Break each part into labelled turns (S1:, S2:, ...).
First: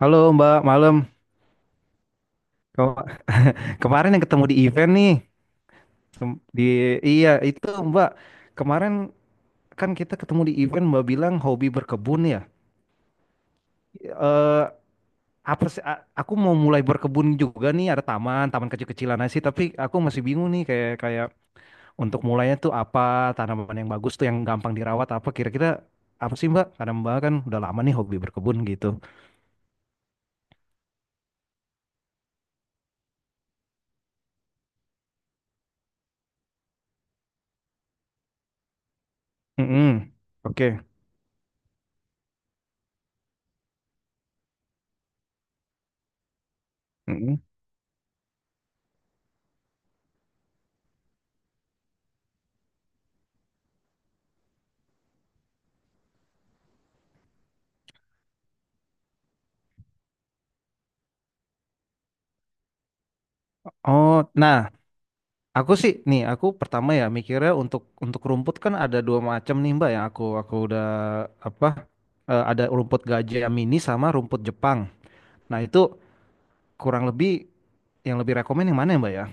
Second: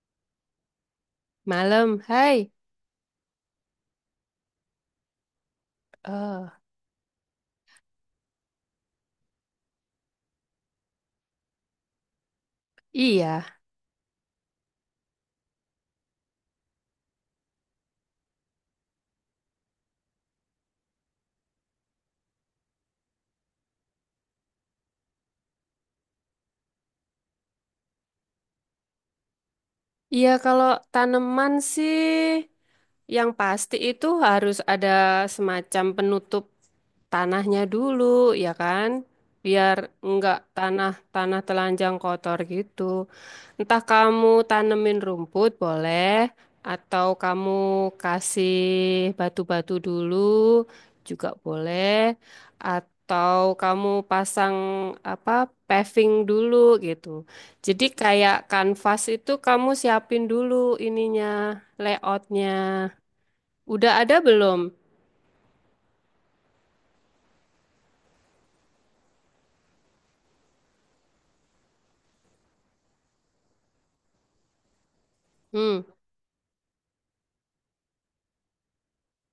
S1: Halo Mbak, malam.
S2: Malam, hai.
S1: Kem- Kemarin yang ketemu di event nih. Kem-
S2: Eh,
S1: Di iya itu Mbak. Kemarin kan kita ketemu di event, Mbak bilang hobi berkebun ya.
S2: iya.
S1: Eh apa sih? Aku mau mulai berkebun juga nih. Ada taman, taman kecil-kecilan aja sih. Tapi aku masih bingung nih, kayak kayak untuk mulainya tuh apa, tanaman yang bagus tuh yang gampang dirawat apa, kira-kira apa sih Mbak? Karena Mbak kan udah lama nih hobi berkebun gitu.
S2: Iya, kalau tanaman sih yang pasti itu harus ada semacam penutup tanahnya dulu, ya kan? Biar
S1: Mm-mm.
S2: enggak
S1: Oke.
S2: tanah tanah telanjang kotor gitu. Entah kamu tanemin rumput boleh, atau
S1: Mm-mm.
S2: kamu kasih batu-batu dulu juga boleh, atau kamu pasang apa paving dulu gitu. Jadi kayak kanvas itu kamu siapin dulu ininya, layoutnya. Udah ada
S1: Oh,
S2: belum?
S1: nah. Aku sih nih, aku pertama ya mikirnya untuk rumput kan ada dua macam nih Mbak, yang aku udah apa, ada rumput gajah yang mini sama rumput Jepang. Nah itu
S2: Hmm,
S1: kurang lebih yang lebih rekomen yang mana ya Mbak ya?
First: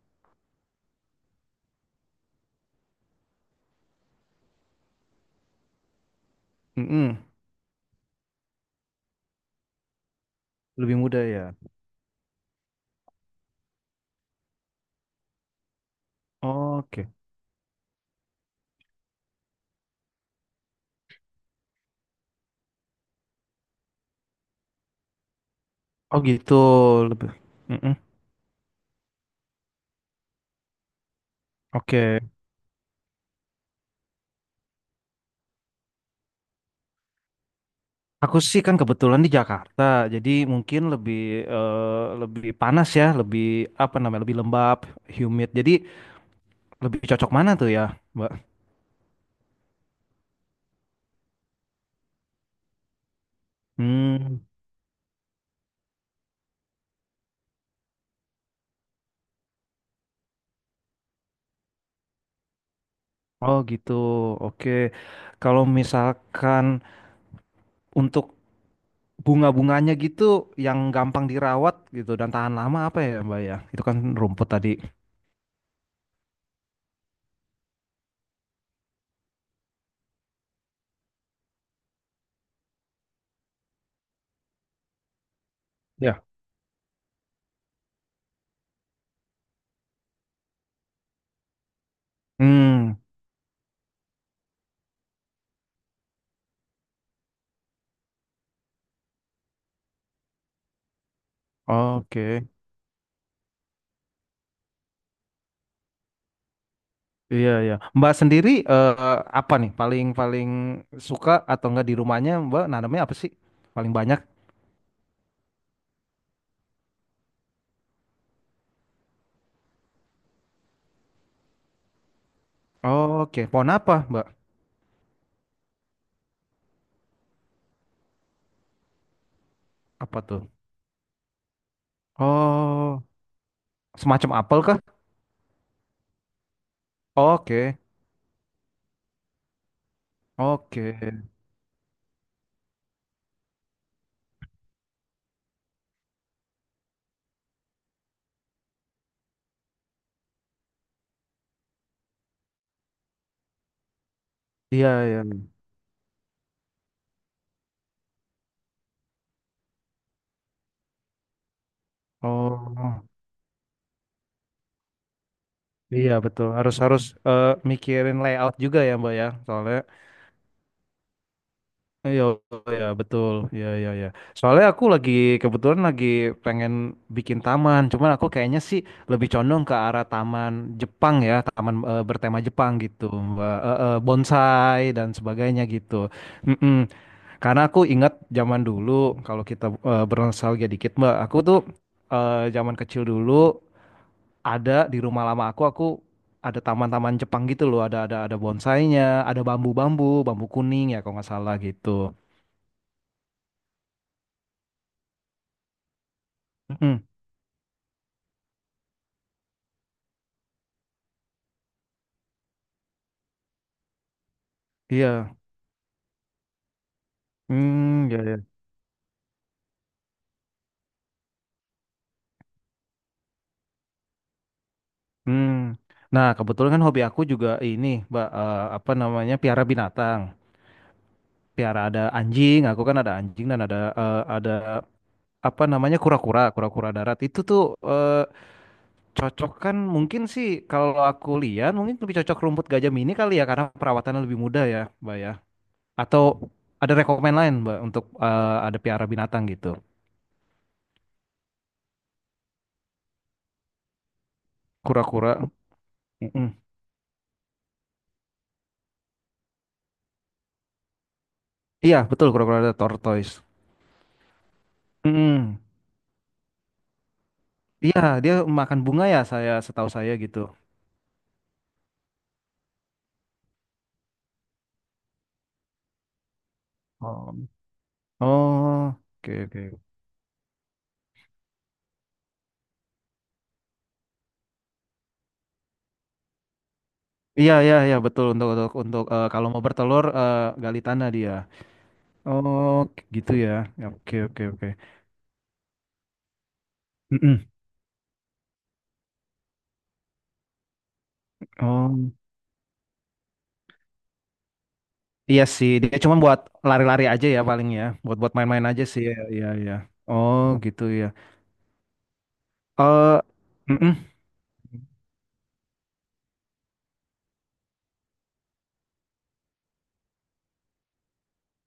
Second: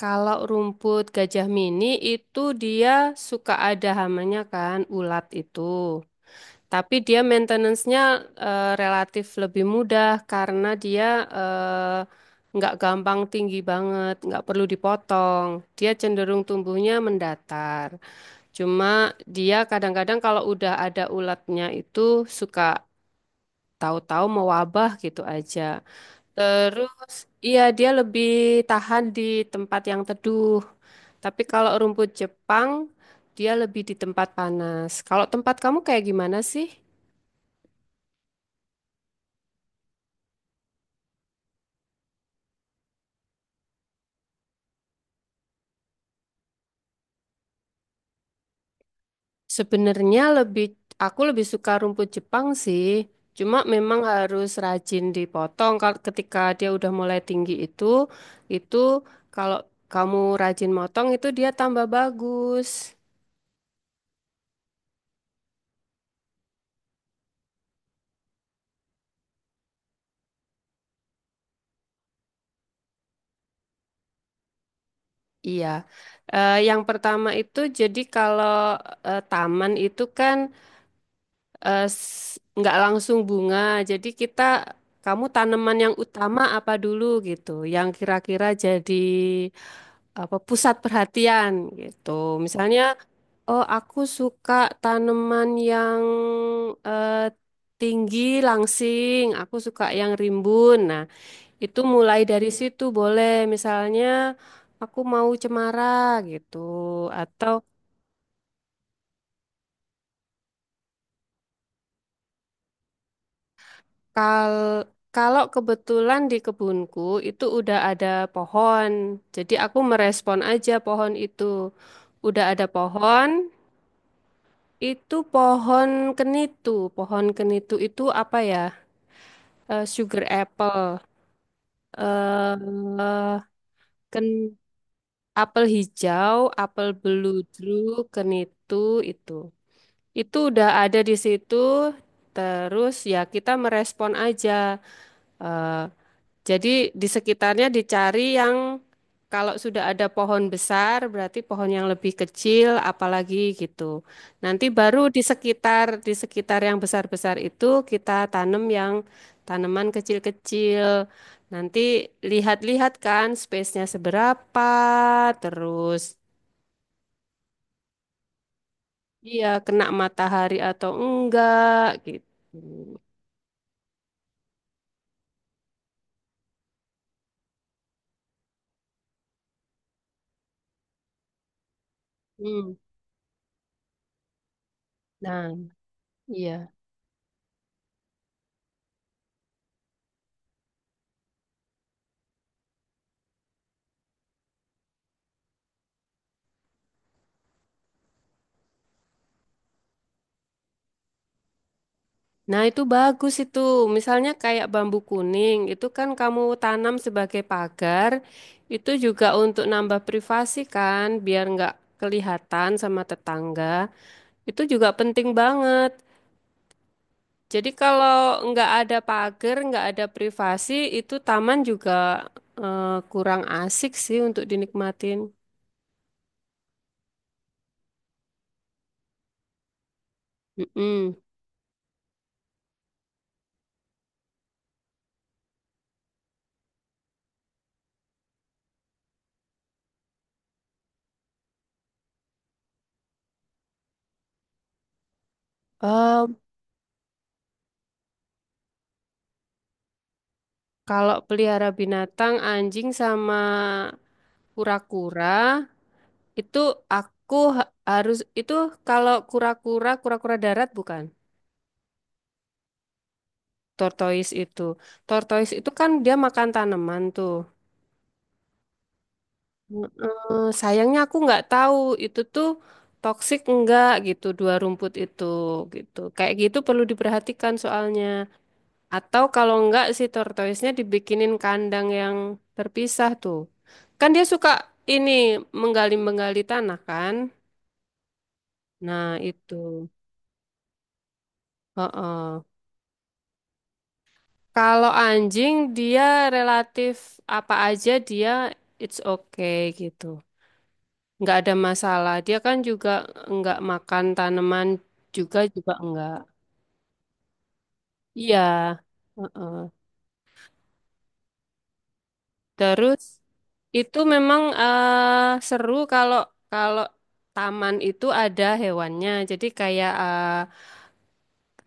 S2: Kalau rumput gajah mini itu dia suka ada hamanya kan, ulat itu. Tapi
S1: Mm-mm,
S2: dia maintenance-nya relatif lebih mudah karena
S1: lebih
S2: dia
S1: mudah ya.
S2: nggak gampang tinggi banget, nggak perlu dipotong. Dia cenderung tumbuhnya
S1: Oke.
S2: mendatar. Cuma dia kadang-kadang kalau udah ada ulatnya itu suka tahu-tahu mewabah gitu aja.
S1: Oh gitu,
S2: Terus,
S1: lebih.
S2: iya dia
S1: Mm-mm.
S2: lebih tahan di tempat yang teduh. Tapi kalau rumput
S1: Oke.
S2: Jepang, dia lebih di tempat panas. Kalau tempat kamu kayak gimana sih?
S1: Aku sih kan kebetulan di Jakarta, jadi mungkin lebih panas ya, lebih apa namanya, lebih lembab, humid. Jadi lebih cocok mana tuh ya Mbak?
S2: Sebenarnya aku lebih suka rumput Jepang sih. Cuma memang
S1: Hmm.
S2: harus rajin dipotong. Kalau ketika dia udah mulai tinggi itu kalau kamu rajin motong itu dia tambah bagus.
S1: Oh gitu, oke. Kalau misalkan untuk bunga-bunganya gitu, yang gampang dirawat gitu dan tahan lama apa ya Mbak ya? Itu kan rumput tadi.
S2: Iya. Yang pertama itu jadi kalau taman itu kan nggak langsung bunga. Jadi kamu tanaman yang
S1: Ya.
S2: utama apa dulu gitu, yang kira-kira jadi apa pusat perhatian gitu. Misalnya,
S1: Hmm,
S2: oh aku suka tanaman yang eh, tinggi langsing, aku suka yang rimbun. Nah, itu mulai
S1: oke.
S2: dari situ boleh. Misalnya aku mau cemara gitu atau
S1: Iya ya. Mbak sendiri, apa nih paling paling suka atau enggak di rumahnya Mbak, nanamnya apa sih? Paling banyak?
S2: Kal kalau kebetulan di kebunku itu udah ada pohon, jadi aku merespon aja pohon itu. Udah ada
S1: Oke,
S2: pohon,
S1: pohon apa Mbak?
S2: itu pohon kenitu. Pohon kenitu itu apa ya?
S1: Apa
S2: Sugar
S1: tuh?
S2: apple,
S1: Oh,
S2: eh ken
S1: semacam apel kah?
S2: apel hijau, apel beludru,
S1: Oke,
S2: kenitu itu. Itu udah
S1: oke.
S2: ada di situ. Terus ya kita merespon aja. Eh, Jadi di sekitarnya dicari yang kalau sudah ada pohon besar berarti pohon yang lebih kecil apalagi gitu. Nanti
S1: Iya
S2: baru
S1: ya.
S2: di sekitar yang besar-besar itu kita tanam yang tanaman kecil-kecil. Nanti lihat-lihat
S1: Oh.
S2: kan space-nya seberapa,
S1: Iya
S2: terus
S1: betul, harus harus eh, mikirin layout juga ya Mbak ya,
S2: iya
S1: soalnya.
S2: kena matahari atau enggak
S1: Iya
S2: gitu.
S1: ya, betul. Ya, ya, ya. Soalnya aku lagi, kebetulan lagi pengen bikin taman, cuman aku kayaknya sih lebih condong ke arah taman Jepang, ya taman bertema
S2: Hmm.
S1: Jepang gitu Mbak. Bonsai dan
S2: Nah,
S1: sebagainya gitu.
S2: iya.
S1: Mm-mm. Karena aku ingat zaman dulu, kalau kita bernostalgia dikit Mbak, aku tuh zaman kecil dulu ada di rumah lama, aku ada taman-taman Jepang gitu loh, ada bonsainya, ada bambu kuning ya kalau nggak salah gitu.
S2: Nah, itu bagus itu. Misalnya kayak bambu kuning, itu kan kamu tanam
S1: Hmm.
S2: sebagai pagar, itu juga untuk nambah privasi kan, biar nggak kelihatan sama tetangga. Itu juga penting
S1: Iya.
S2: banget. Jadi
S1: Hmm.
S2: kalau
S1: Ya, ya.
S2: nggak ada pagar, nggak ada privasi, itu taman juga eh, kurang asik sih untuk dinikmatin.
S1: Hmm. Nah, kebetulan kan hobi aku juga ini Mbak, apa namanya, piara binatang.
S2: Mm-mm.
S1: Piara, ada anjing. Aku kan ada anjing, dan ada apa namanya, kura-kura darat itu tuh. Eh, cocok kan mungkin sih, kalau aku lihat mungkin lebih cocok rumput gajah mini kali ya, karena perawatannya lebih mudah ya Mbak ya. Atau
S2: Eh,
S1: ada rekomen lain Mbak, untuk ada piara binatang gitu.
S2: Kalau pelihara binatang, anjing sama kura-kura,
S1: Kura-kura. Mm-mm.
S2: itu aku harus itu kalau kura-kura, kura-kura darat bukan?
S1: Iya, betul kura-kura, ada tortoise.
S2: Tortoise itu. Tortoise
S1: Mm-mm.
S2: itu kan dia makan tanaman tuh.
S1: Iya, dia makan bunga ya, saya, setahu saya
S2: Heeh,
S1: gitu.
S2: sayangnya aku nggak tahu itu tuh toksik enggak gitu dua rumput itu gitu. Kayak gitu perlu
S1: Oh.
S2: diperhatikan soalnya.
S1: Oh,
S2: Atau
S1: oke,
S2: kalau
S1: oke.
S2: enggak si tortoise-nya dibikinin kandang yang terpisah tuh. Kan dia suka ini menggali-menggali tanah kan?
S1: Iya, iya, iya, betul. untuk untuk untuk
S2: Nah,
S1: eh, kalau
S2: itu.
S1: mau bertelur, gali tanah dia.
S2: Heeh.
S1: Oh, gitu ya. Ya. Oke, oke, oke.
S2: Kalau anjing dia relatif
S1: Mm-mm.
S2: apa aja dia it's okay gitu. Nggak ada
S1: Oh.
S2: masalah. Dia kan juga nggak makan tanaman juga
S1: Iya sih,
S2: juga
S1: dia
S2: enggak.
S1: cuma buat lari-lari aja ya paling ya, buat buat
S2: Iya.
S1: main-main aja sih. Iya, iya,
S2: Heeh.
S1: iya. Oh, gitu ya.
S2: Terus
S1: Eh,
S2: itu
S1: mm-mm.
S2: memang seru kalau kalau taman itu ada hewannya. Jadi kayak eh,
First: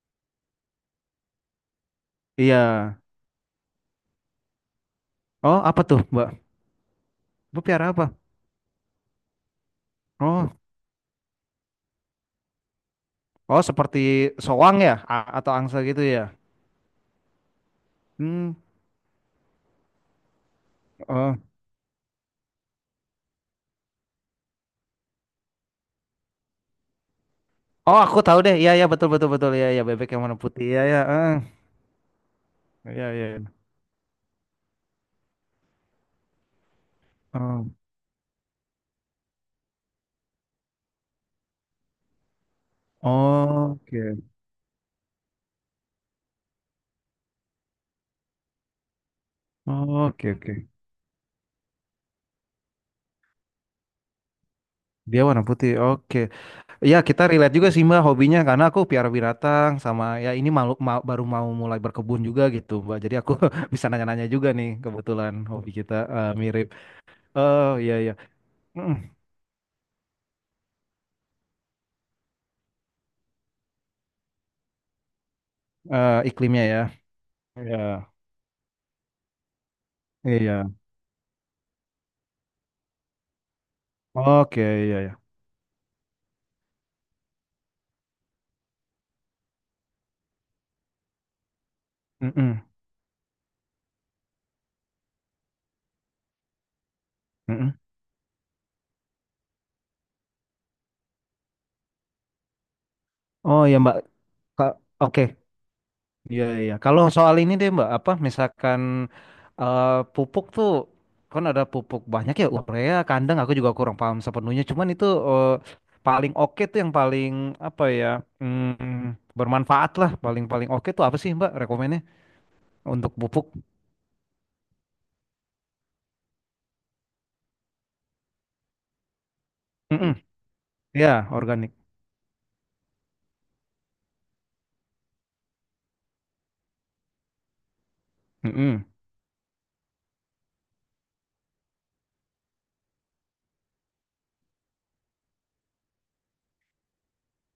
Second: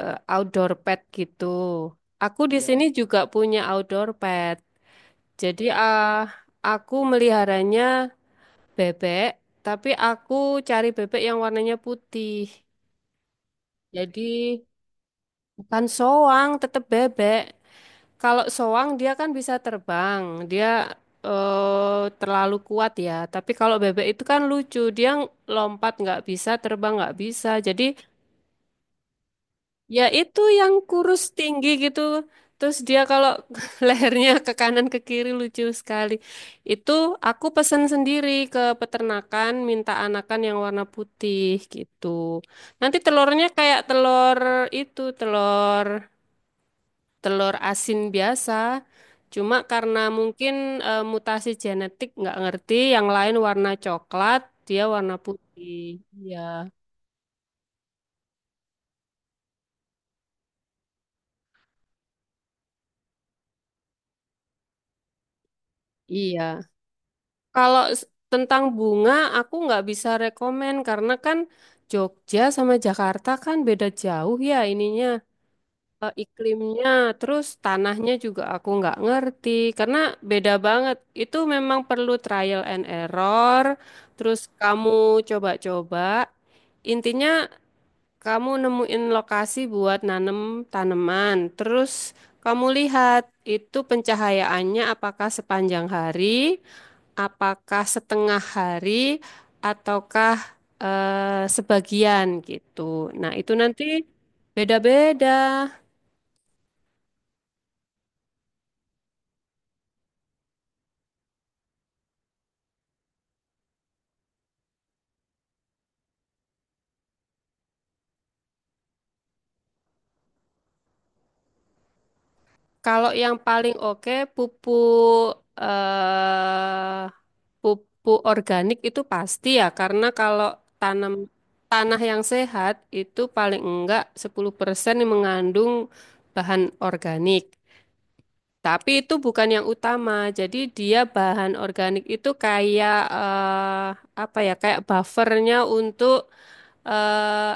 S2: eh, outdoor pet gitu. Aku di,
S1: Iya.
S2: iya, sini juga punya outdoor pet.
S1: Oh,
S2: Jadi
S1: apa tuh Mbak?
S2: aku
S1: Mbak
S2: meliharanya
S1: piara apa?
S2: bebek, tapi aku
S1: Oh,
S2: cari bebek yang warnanya putih.
S1: oh, seperti
S2: Jadi
S1: soang ya, atau angsa
S2: bukan
S1: gitu ya.
S2: soang, tetap bebek. Kalau
S1: Hmm.
S2: soang dia kan bisa terbang, dia
S1: Oh,
S2: terlalu kuat ya. Tapi kalau bebek itu kan lucu, dia lompat nggak bisa, terbang nggak bisa. Jadi,
S1: oh, aku tahu deh. Iya, iya, betul, betul, betul. Iya, iya,
S2: ya
S1: bebek yang warna
S2: itu
S1: putih.
S2: yang
S1: Iya, iya.
S2: kurus
S1: Eh.
S2: tinggi gitu. Terus dia
S1: Iya, iya,
S2: kalau
S1: iya.
S2: lehernya ke kanan ke kiri lucu sekali. Itu aku pesan sendiri ke peternakan, minta anakan yang warna putih gitu. Nanti telurnya
S1: Oh,
S2: kayak
S1: oke.
S2: telur itu, telur telur asin biasa. Cuma karena
S1: Oke,
S2: mungkin
S1: oke.
S2: mutasi genetik nggak ngerti, yang lain warna coklat, dia warna
S1: Dia warna putih.
S2: putih.
S1: Oke.
S2: Iya,
S1: Ya, kita relate juga sih Mbak hobinya, karena aku piara binatang sama ya, ini malu, baru mau mulai berkebun juga gitu Mbak. Jadi aku bisa nanya-nanya juga nih, kebetulan hobi kita
S2: iya.
S1: mirip. Oh,
S2: Kalau
S1: iya, iya.
S2: tentang
S1: Mm,
S2: bunga, aku nggak bisa rekomen karena kan Jogja sama Jakarta kan beda jauh ya ininya
S1: iklimnya ya.
S2: iklimnya, terus
S1: Iya,
S2: tanahnya juga aku nggak ngerti karena beda
S1: iya.
S2: banget. Itu memang perlu trial and error, terus
S1: Oke,
S2: kamu
S1: iya ya.
S2: coba-coba. Intinya kamu nemuin lokasi buat nanem tanaman, terus
S1: Mm-mm,
S2: kamu lihat itu pencahayaannya apakah sepanjang hari.
S1: mm-mm.
S2: Apakah setengah hari ataukah sebagian gitu. Nah, itu
S1: Oh ya
S2: nanti
S1: Mbak,
S2: beda-beda.
S1: oke. Iya, iya. Kalau soal ini deh Mbak, apa misalkan eh, pupuk tuh kan ada pupuk banyak ya, urea, kandang, aku juga kurang paham sepenuhnya. Cuman itu paling oke tuh yang paling apa ya, bermanfaat lah, paling paling oke tuh apa sih Mbak rekomennya
S2: Kalau
S1: untuk
S2: yang
S1: pupuk?
S2: paling oke pupuk organik itu pasti ya karena
S1: Mm-mm.
S2: kalau
S1: Ya,
S2: tanam
S1: organik.
S2: tanah yang sehat itu paling enggak 10% mengandung bahan organik.
S1: Mm-mm.
S2: Tapi itu bukan yang utama. Jadi dia bahan organik itu kayak apa ya? Kayak buffernya untuk eh,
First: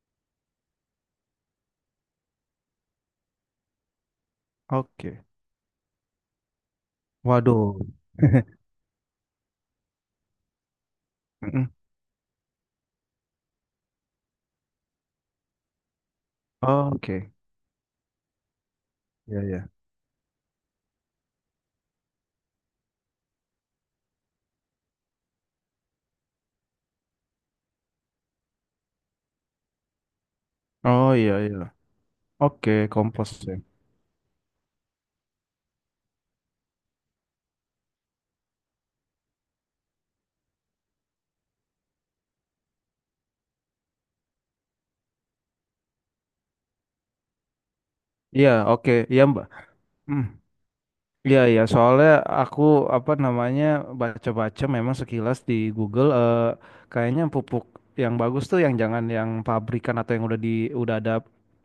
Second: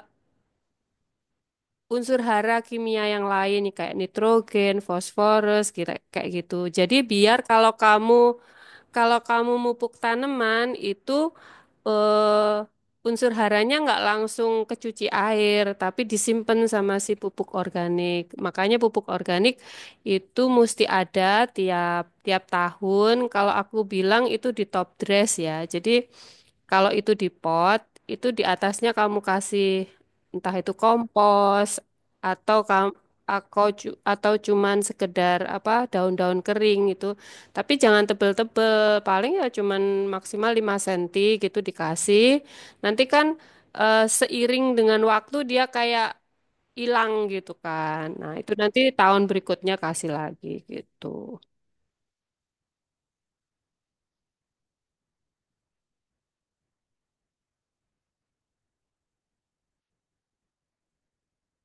S2: unsur hara kimia yang lain kayak nitrogen,
S1: Oke.
S2: fosforus, kira kayak gitu. Jadi biar kalau
S1: Waduh.
S2: kamu kalau kamu mupuk tanaman itu
S1: Mm-mm.
S2: unsur haranya nggak langsung kecuci air, tapi disimpan sama si
S1: Oke.
S2: pupuk organik. Makanya pupuk
S1: Iya,
S2: organik
S1: iya.
S2: itu mesti ada tiap tiap tahun. Kalau aku bilang itu di top dress ya. Jadi kalau itu di pot, itu di atasnya kamu kasih entah itu
S1: Oh, iya, iya.
S2: kompos atau
S1: Oke,
S2: kamu
S1: kompos ya.
S2: atau cuman sekedar apa daun-daun kering itu. Tapi jangan tebel-tebel paling ya cuman maksimal 5 cm gitu dikasih. Nanti kan seiring dengan waktu dia kayak hilang gitu kan. Nah,
S1: Iya,
S2: itu nanti
S1: oke.
S2: tahun
S1: Iya Mbak.
S2: berikutnya kasih
S1: Hmm.
S2: lagi gitu.
S1: Iya, iya, soalnya aku apa namanya, baca-baca memang sekilas di Google, kayaknya pupuk yang bagus tuh, yang jangan yang pabrikan atau yang udah udah ada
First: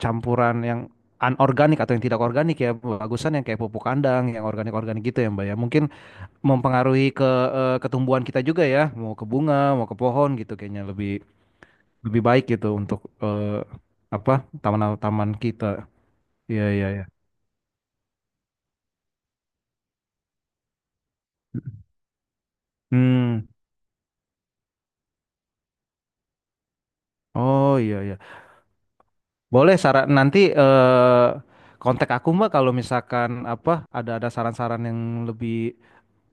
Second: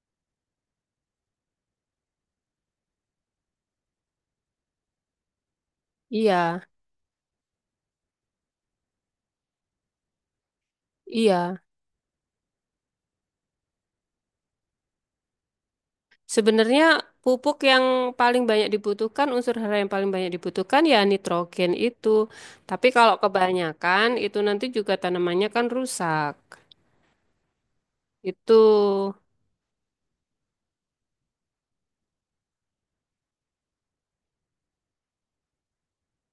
S1: campuran yang anorganik atau yang tidak organik ya. Bagusan yang kayak pupuk kandang, yang organik-organik gitu ya Mbak ya. Mungkin
S2: Iya,
S1: mempengaruhi ke ketumbuhan kita juga ya, mau ke bunga, mau ke pohon, gitu kayaknya lebih
S2: iya.
S1: lebih baik gitu untuk, apa, taman-taman kita. Iya,
S2: Sebenarnya
S1: iya, iya.
S2: pupuk yang paling banyak dibutuhkan, unsur hara yang paling banyak dibutuhkan ya nitrogen itu. Tapi kalau
S1: Hmm.
S2: kebanyakan itu nanti juga tanamannya kan rusak.
S1: Oh, iya, iya.
S2: Itu
S1: Boleh saran nanti, kontak aku Mbak, kalau misalkan apa, ada saran-saran yang lebih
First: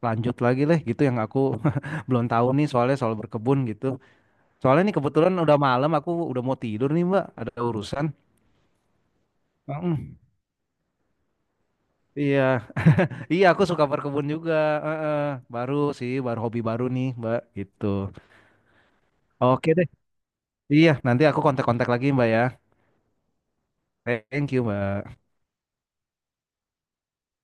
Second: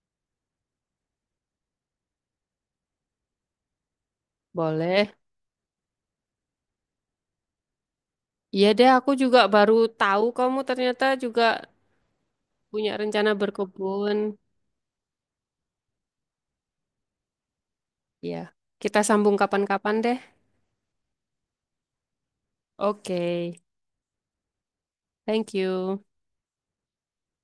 S1: lanjut lagi leh gitu, yang aku belum tahu nih, soalnya soal berkebun gitu. Soalnya nih
S2: boleh.
S1: kebetulan udah malam, aku udah mau tidur nih Mbak, ada urusan.
S2: Iya deh, aku juga baru
S1: Mm,
S2: tahu kamu ternyata juga
S1: iya.
S2: punya rencana
S1: Iya, aku suka
S2: berkebun.
S1: berkebun juga. Heeh. Baru sih, baru hobi baru nih Mbak gitu.
S2: Ya, kita sambung
S1: Oke deh.
S2: kapan-kapan deh.
S1: Iya, nanti aku kontak-kontak lagi Mbak ya.
S2: Oke,
S1: Thank you Mbak.
S2: thank you.